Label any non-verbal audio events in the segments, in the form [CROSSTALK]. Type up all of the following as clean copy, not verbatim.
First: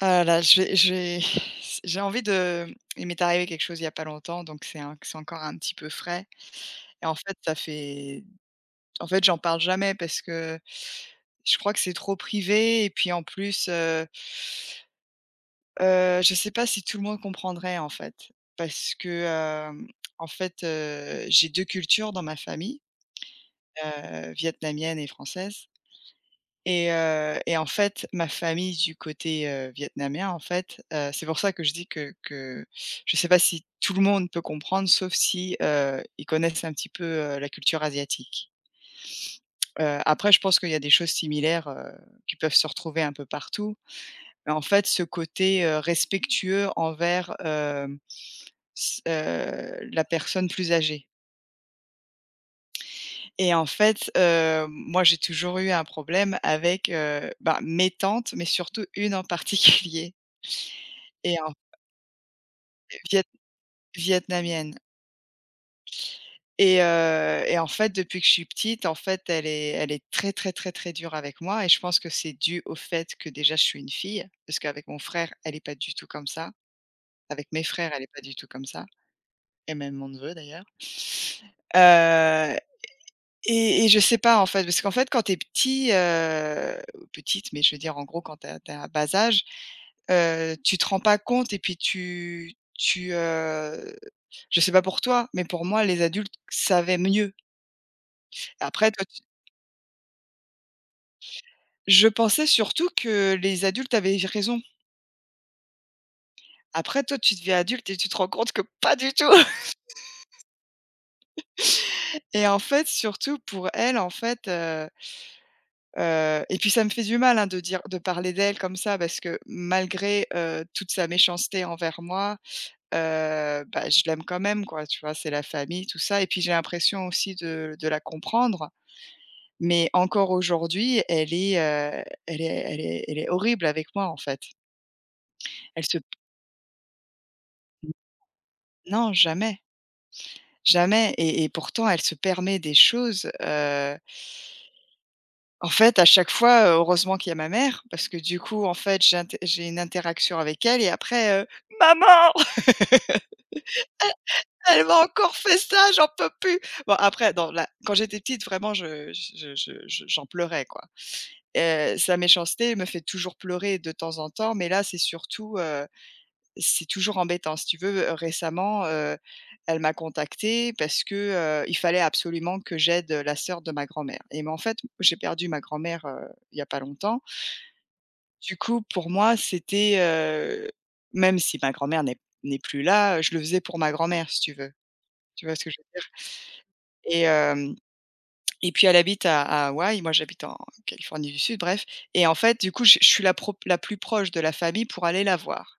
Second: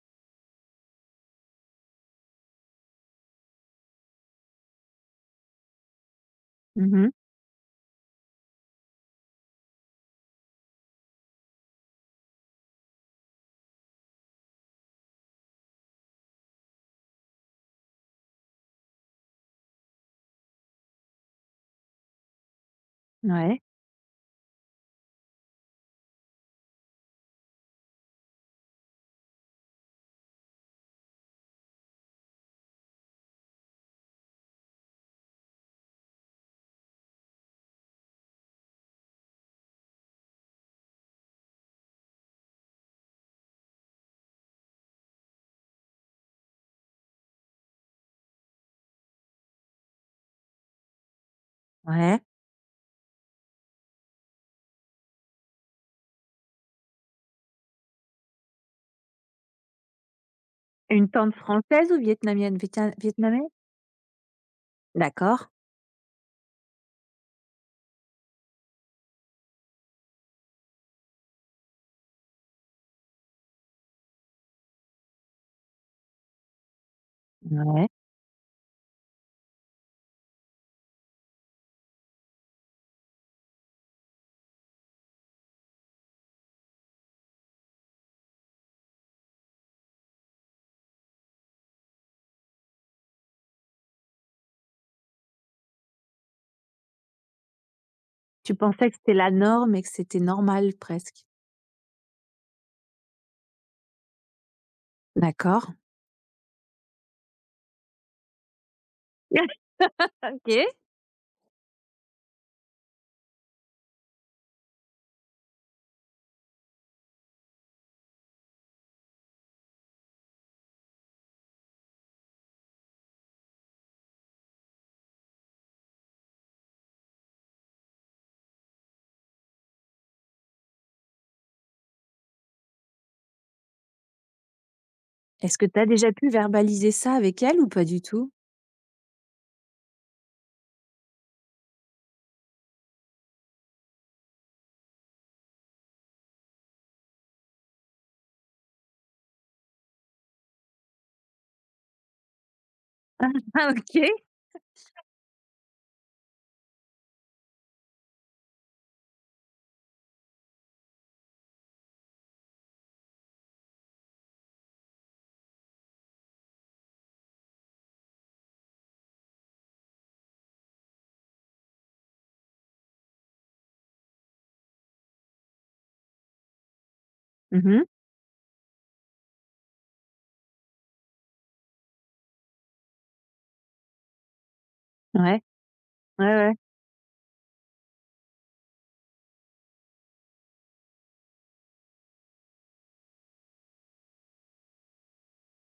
Ah là là, je vais [SIGHS] j'ai envie de Il m'est arrivé quelque chose il y a pas longtemps, donc c'est encore un petit peu frais et Mmh. en fait, ça fait en fait, j'en parle jamais parce que je crois que c'est trop privé et puis en plus, je ne sais pas si tout le monde comprendrait, en fait. Parce que, hem, en fait, j'ai 2 cultures dans ma famille, Ouais, vietnamienne et française. Et en fait, ma famille du côté, vietnamien, en fait, c'est pour ça que je dis que je ne sais pas si tout le monde peut comprendre, sauf si, ils connaissent un petit peu, la culture asiatique. Après, je pense qu'il y a des choses similaires, qui peuvent se retrouver un peu partout. Mais en fait, ce côté, respectueux envers, hem, s la personne plus âgée. ouais. Et en fait, moi, j'ai toujours eu un problème avec, bah, mes tantes, mais surtout une en particulier. Une tante Et en française ou vietnamienne? Vietna viet vietnamienne? Vietnamienne. D'accord. Et en fait, depuis que je suis petite, en fait, elle est très, très, très, très dure avec moi et je pense que c'est dû au fait que déjà je suis une fille, parce qu'avec mon frère, elle est pas du tout comme ça. Avec mes Ouais. frères, elle est pas du tout comme ça, et même mon neveu d'ailleurs. Heu et je sais pas, en fait, parce qu'en fait, petite, mais je veux dire, en gros, quand tu bas âge, tu te rends pas compte et puis je sais pas pour toi, mais pour moi, les adultes savaient mieux. Tu pensais Après que toi, c'était tu la norme et que c'était normal presque? Je pensais surtout que les adultes avaient raison. D'accord. Après toi, tu deviens adulte et tu te rends compte que pas du tout. [LAUGHS] [LAUGHS] OK. Et en fait, surtout pour elles, en fait, et puis ça me fait du mal, hein, de parler d'elle comme ça parce que malgré, toute sa méchanceté envers moi, bah, je l'aime quand même quoi, tu vois? C'est la famille, tout ça, et puis j'ai l'impression aussi de la comprendre, mais encore aujourd'hui, elle est, elle est elle est elle est horrible avec moi, en fait. Est-ce que tu Elle as se déjà pu verbaliser ça avec elle ou pas du tout? Non, jamais, jamais, et et pourtant elle se permet des choses, en fait. À chaque fois, heureusement qu'il y a ma mère parce que du coup, en fait, j'ai une interaction avec elle et après, «Maman! Ah, OK. Elle Elle m'a encore fait ça, j'en peux plus!» Bon, après, dans la quand j'étais petite vraiment, je j'en pleurais quoi. Sa méchanceté me fait toujours pleurer de temps en temps, mais là, c'est surtout, c'est toujours embêtant. Si tu veux, récemment, elle m'a contactée parce que, il fallait absolument que j'aide, la sœur de ma grand-mère, et mais en fait, j'ai perdu ma grand-mère, il y a pas longtemps. Mhm. Du coup, pour moi, c'était, même si ma grand-mère n'est plus là, je le faisais pour ma grand-mère, si tu veux. Ouais. Tu vois ce que je veux dire? Ouais, ouais. Et hem et puis elle habite à Hawaï, moi j'habite en Californie du Sud, bref, et en fait, du coup, je suis la plus proche de la famille pour aller la voir.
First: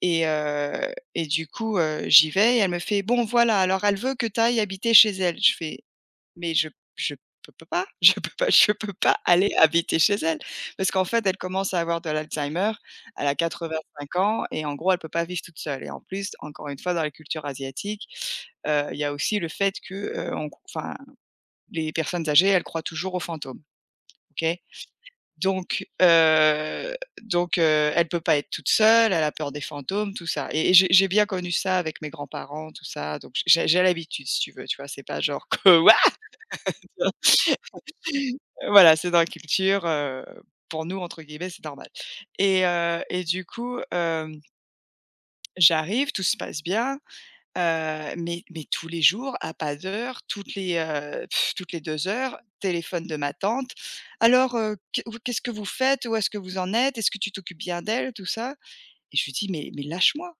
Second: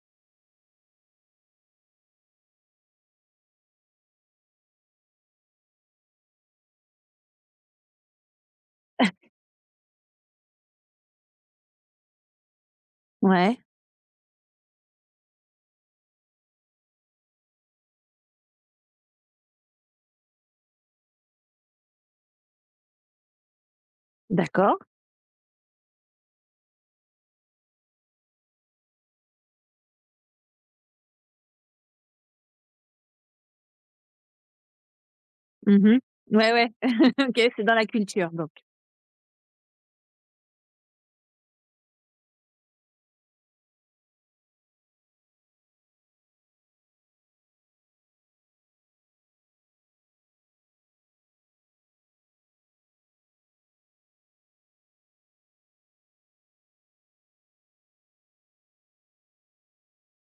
Et du coup, j'y vais et elle me fait: «Bon, voilà, alors elle veut que tu ailles habiter chez elle». Je fais: mais je peux pas, [LAUGHS] je peux pas, aller habiter chez elle. Parce qu'en fait, elle commence à avoir de l'Alzheimer, elle a Ouais. 85 ans et en gros, elle peut pas vivre toute seule et en plus, encore une fois, dans la culture asiatique, il y a aussi le fait que, on enfin, les personnes âgées, elles croient toujours aux fantômes, OK? D'accord. Donc heu donc elle peut pas être toute seule, elle a peur des fantômes, tout ça, et j'ai bien connu ça avec mes grands-parents, tout ça, donc j'ai l'habitude, si tu veux, tu vois? C'est pas genre que: [LAUGHS] Mhm. «What?» Ouais, ouais. [LAUGHS] OK, c'est dans la culture donc. Voilà, c'est dans la culture, pour nous, entre guillemets, c'est normal. Et du coup, j'arrive, tout se passe bien, mais tous les jours, à pas d'heure, toutes les 2 heures, téléphone de ma tante: «Alors, qu'est-ce que vous faites? Où est-ce que vous en êtes? Est-ce que tu t'occupes bien d'elle?» tout ça, et je lui dis: «Mais lâche-moi!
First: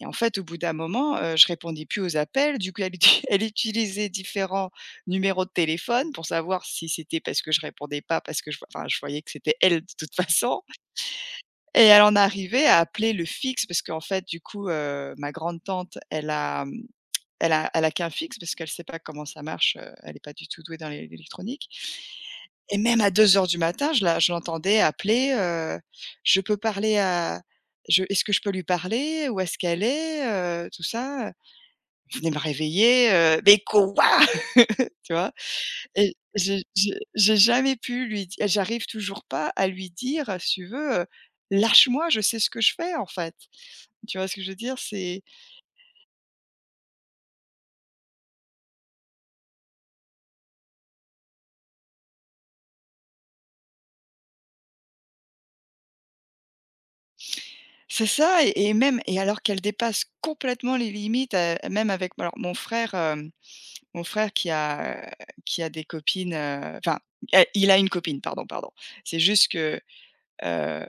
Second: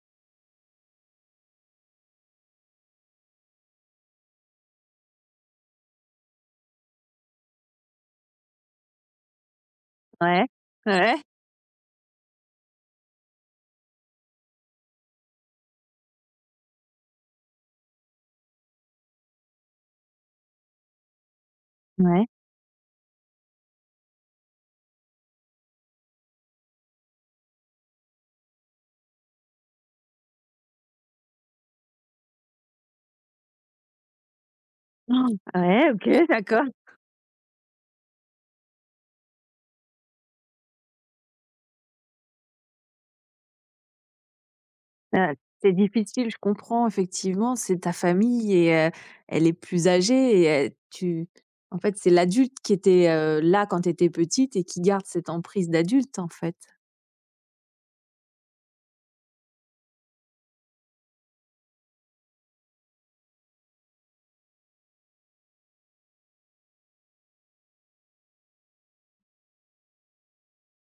Et en fait, au bout d'un moment, je répondais plus aux appels. Du coup, elle uti [LAUGHS] elle utilisait différents numéros de téléphone pour savoir si c'était parce que je répondais pas, parce que je enfin, je voyais que c'était elle de toute [LAUGHS] Ouais. façon, Ouais. et elle en arrivait à appeler le fixe parce qu'en fait, du coup, ma grande tante, elle a, mmh, elle a elle a qu'un fixe parce qu'elle sait pas comment ça marche, elle est pas du tout douée dans l'électronique, Ouais. et même à 2 heures du matin, je l'entendais appeler, «Je peux parler à je est-ce que je peux lui parler? Où est-ce qu'elle est?» Tout ça, je venais me réveiller, «Mais quoi?» [LAUGHS] Tu Oh. vois? Ouais, OK, Et d'accord. J'ai jamais pu lui di j'arrive toujours pas à lui dire, si tu veux, «Lâche-moi, je sais ce que je fais, en fait». Tu vois ce que je veux dire? C'est Heu, c'est difficile, je comprends effectivement, c'est ta famille et elle est plus âgée et tu en fait, c'est l'adulte qui était, là quand tu étais petite et qui garde cette emprise d'adulte, en fait. c'est ça, et même et alors qu'elle dépasse complètement les limites, même avec alors mon frère, mon frère qui a des copines, enfin, é il a une copine, pardon, pardon. C'est juste que, heu,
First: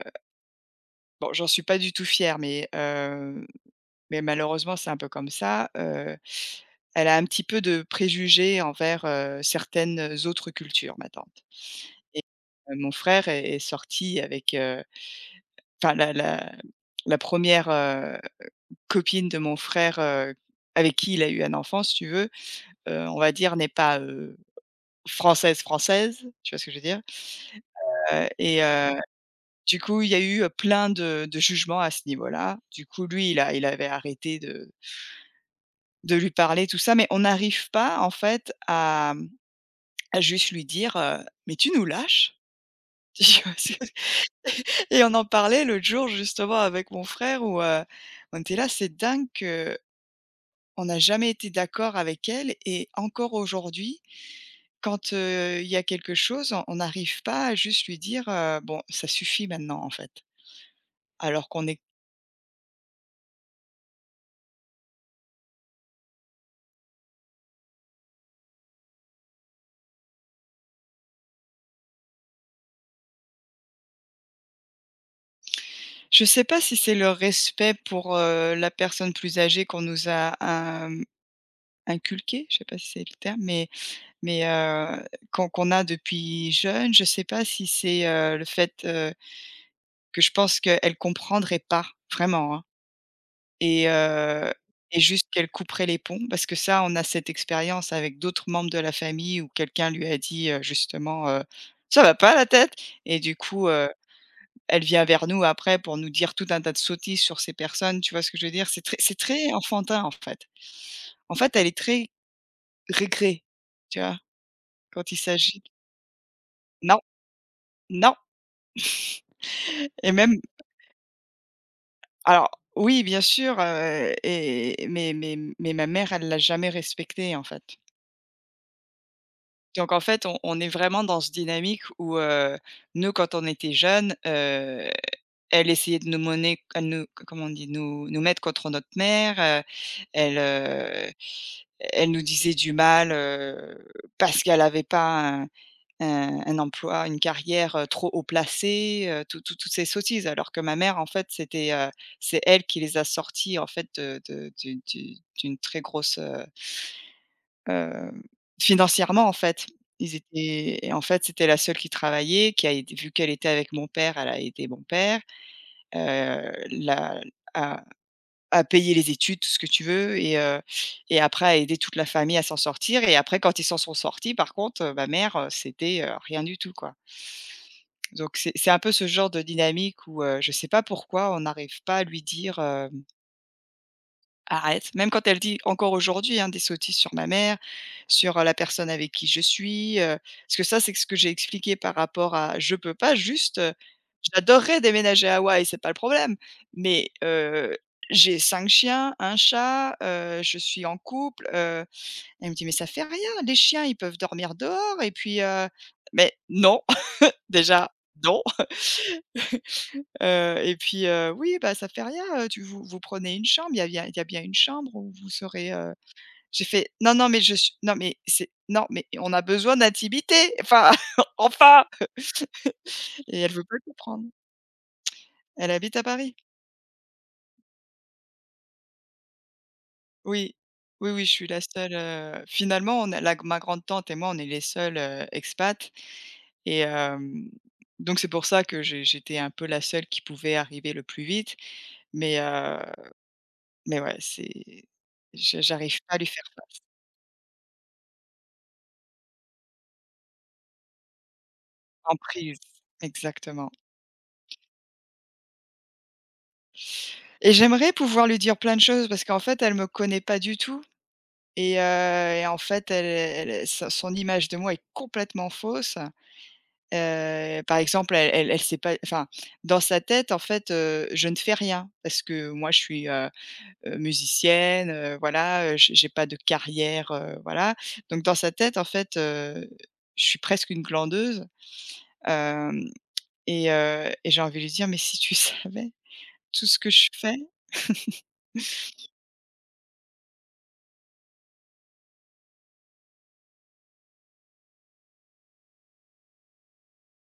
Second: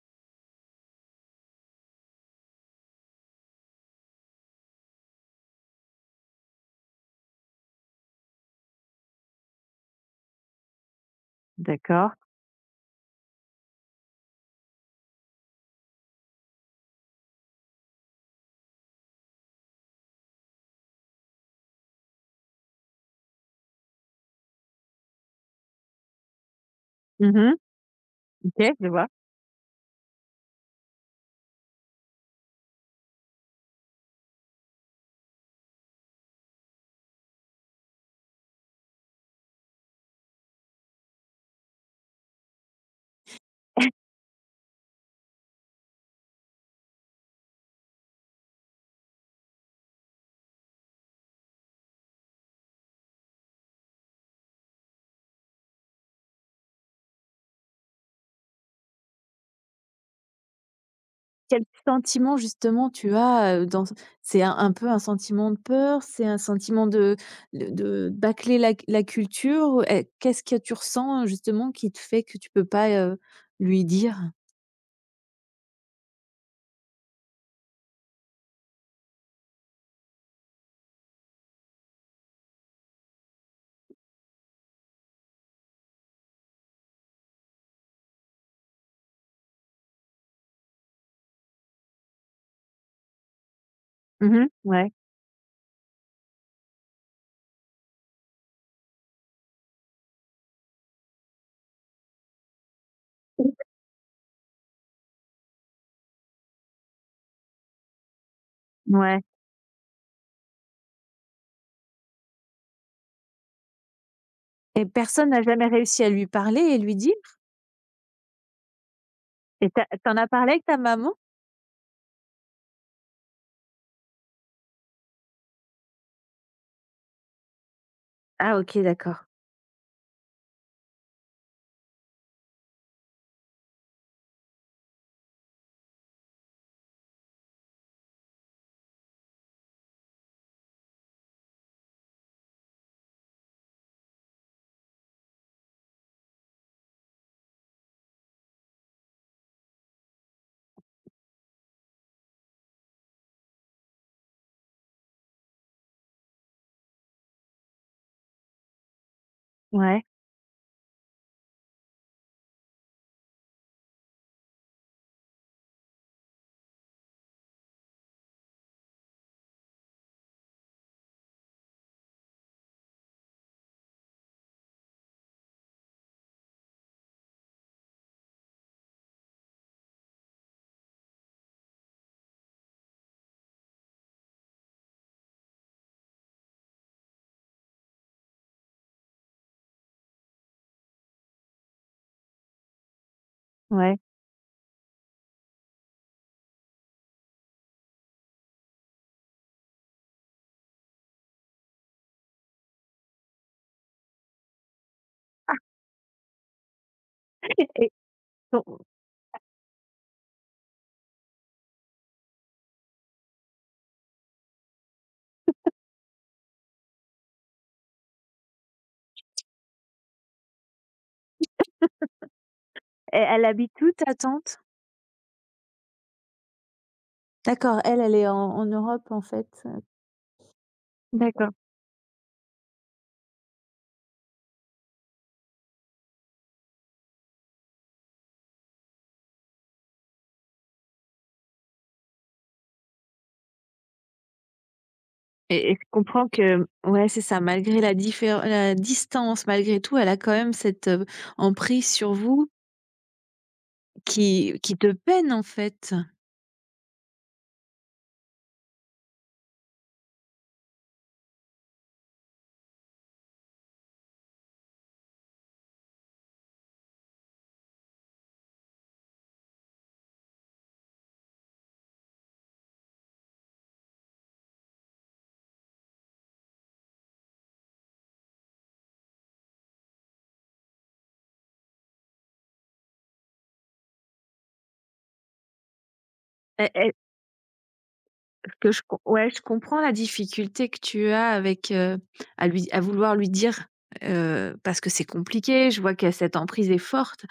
bon, j'en suis pas du tout fière, mais malheureusement, c'est un peu comme ça, elle a un petit peu de préjugés envers, certaines autres cultures, ma tante. D'accord. Et mon frère est sorti avec, enfin la 1re copine de mon frère, avec qui il a eu un enfant, si tu veux, on va dire n'est pas, française, française, tu vois ce que je veux dire? Mmh. Heu et OK, je heu, vois. du coup, il y a eu, plein de jugements à ce niveau-là. Du coup, lui, il avait arrêté de lui parler, tout ça, mais on n'arrive pas, en fait, à, à juste lui dire, «Mais tu nous lâches?» [LAUGHS] Tu vois? C'est [LAUGHS] Et on en parlait l'autre jour justement avec mon frère où, on était là, c'est dingue qu'on n'a jamais été d'accord avec elle, et encore aujourd'hui, quand, il y a quelque chose, on n'arrive pas à juste lui dire, «Bon, ça suffit maintenant, en fait». Alors Quel qu'on est sentiment justement tu as, dans c'est un peu un sentiment de peur? C'est un sentiment de de bâcler la culture? Ou et qu'est-ce que tu ressens justement qui te fait que tu peux pas, lui dire? Je sais pas si c'est le respect pour, la personne plus âgée qu'on nous a, inculqué, je sais pas si c'est le terme, mais qu'on a depuis jeune, je sais pas si c'est, le fait, que je pense qu'elle comprendrait pas, vraiment, hein, et Mmh. heu Ouais, et juste qu'elle couperait les ponts parce que ça, on a cette expérience avec d'autres membres de la famille où quelqu'un lui a dit, justement, «Ça va pas la tête?» Et du coup, elle vient vers nous après pour nous dire tout un tas de sottises sur ces personnes, tu vois ce que je veux dire? C'est ouais. très enfantin, en fait. En fait, elle est très régrée, tu vois? Et Quand il personne n'a s'agit jamais réussi à lui parler et lui Non, dire? non. Et tu et as as même parlé avec ta maman? Alors oui, bien sûr, ma mère, elle l'a jamais respecté, en fait. Ah, OK, d'accord. Donc en fait, on est vraiment dans ce dynamique où, nous, quand on était jeunes, elle essayait de nous mener elle nous comment on dit? Nous mettre contre notre mère, elle, heu, elle nous disait du mal, parce qu'elle avait pas heu, un emploi, une carrière, trop haut placée, tout toutes ces sottises. Alors que ma mère, en fait, c'est elle qui les a sortis, en fait, de du d'une très grosse, hem, financièrement, en fait. Ouais, Ils étaient, et en fait, c'était la seule qui travaillait, qui a aidé, vu qu'elle était avec mon père, elle a aidé mon père, la à à payer les études, tout ce que tu veux, et après à aider toute la famille à s'en sortir, et après quand ils s'en sont sortis, par contre, ma mère, rien du tout, quoi. Donc c'est un peu ce genre de dynamique où, je sais pas pourquoi on n'arrive pas à lui dire, hem: «Arrête». Même quand elle dit encore aujourd'hui, hein, des sottises sur ma mère, sur, la personne avec qui je suis, parce que ça, c'est ce que j'ai expliqué par rapport à je peux pas juste, ouais. j'adorerais déménager à Hawaï, c'est pas le problème, mais, j'ai 5 chiens, un chat, je suis en couple, elle me dit: «Mais ça fait rien, les chiens, ils peuvent dormir dehors et puis, heu». Mais non, [LAUGHS] [LAUGHS] déjà, Et non. ton e Oui, bah, ça fait rien, tu vous vous prenez une chambre, il y a bien une chambre où vous serez, heu. J'ai fait: «Non, non, mais je suis non, mais c'est non, mais on a besoin d'intimité, enfin, [LAUGHS] enfin!» Et elle elle veut habite pas où ta comprendre. tante? Elle habite à Paris. D'accord, elle, elle est en Europe, en fait. Oui. Oui, oui, je suis D'accord la seule, finalement, on a la ma grande-tante et moi, on est les seuls, expats, et hem, donc c'est pour ça que j'étais un peu la seule qui pouvait arriver le plus vite, mais heu, mais ouais, c'est je et je j'arrive pas à lui comprends faire. que ouais, c'est ça, malgré la différen la distance, malgré tout, elle a quand même cette, emprise sur En vous prise, exactement, qui te peine, en fait. et j'aimerais pouvoir lui dire plein de choses parce qu'en fait, elle me connaît pas du tout. Et heu et en fait, elle elle son image de moi est complètement fausse. Par exemple, elle elle elle sait pas, enfin, dans sa tête, en fait, je ne fais rien parce que moi, je suis, musicienne, voilà, j'ai pas de carrière, voilà, donc dans sa tête, en fait, je suis presque une glandeuse, hem et j'ai envie de lui dire: «Mais si tu [LAUGHS] savais E tout ce que e je fais». Que je com ouais, je comprends la difficulté que tu as avec, à lui à vouloir lui dire, parce que c'est compliqué. Je vois que cette emprise est forte.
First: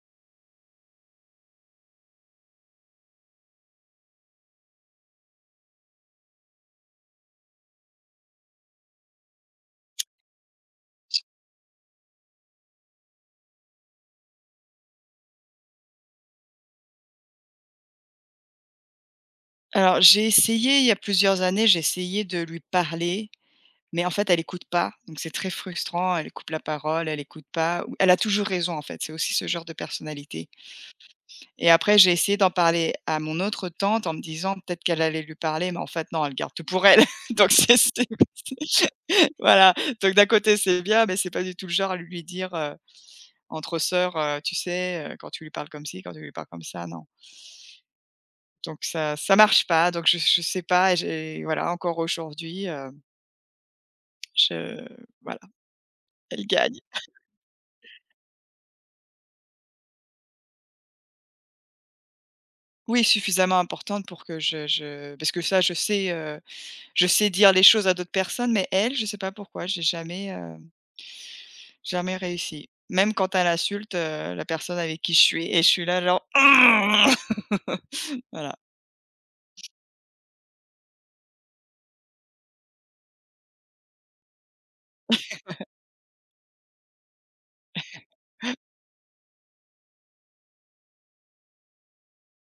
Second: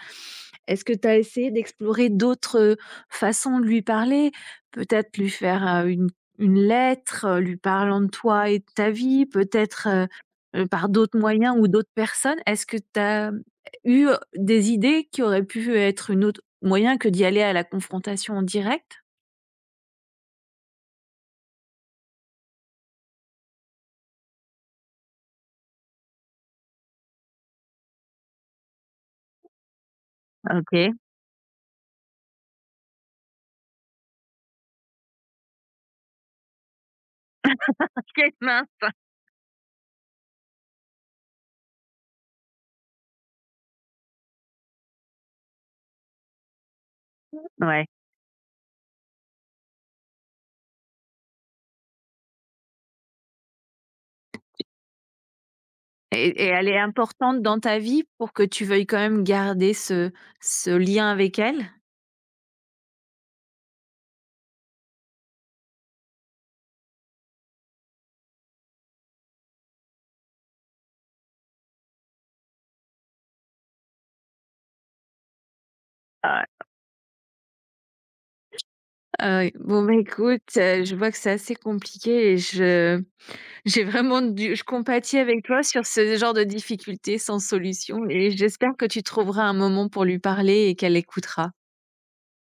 Est-ce que tu as essayé d'explorer d'autres façons de lui parler? Peut-être lui faire, une lettre, lui parlant de toi et de ta vie? Peut-être, par d'autres moyens ou d'autres personnes? Est-ce que tu as eu, des idées qui auraient pu être une autre moyen que d'y aller à la confrontation en direct? Alors j'ai essayé il y a plusieurs années, j'ai essayé de lui parler, mais en fait elle écoute pas, donc c'est très frustrant. Elle coupe la parole, elle écoute pas, ou elle a toujours raison en fait, c'est aussi ce genre de personnalité. OK. Et après j'ai essayé d'en parler à mon autre tante en me disant peut-être qu'elle allait lui parler, mais en fait non, elle garde tout pour elle. [LAUGHS] Donc [LAUGHS] Mince. c'est [LAUGHS] voilà, donc d'un côté c'est bien, mais c'est pas du tout le genre à lui dire, entre sœurs, tu sais, quand tu lui parles comme ci, quand tu lui parles comme ça, non. Ouais. Donc ça marche pas, donc je sais pas, et j'ai voilà, encore aujourd'hui, je voilà, elle Et elle est gagne. importante dans ta vie pour que tu veuilles quand même garder ce lien avec elle? Oui, suffisamment importante pour que je, parce que ça je sais dire les choses à d'autres personnes, mais elle, je sais pas pourquoi, j'ai jamais, jamais réussi. Même quand elle insulte, la personne avec qui je suis, et je suis là genre: Ah [LAUGHS] «Voilà. ouais. Bon, bah, écoute, je vois que c'est assez compliqué et je j'ai vraiment du je compatis avec toi sur ce genre de difficultés sans solution et j'espère que tu trouveras un moment pour lui parler et qu'elle écoutera.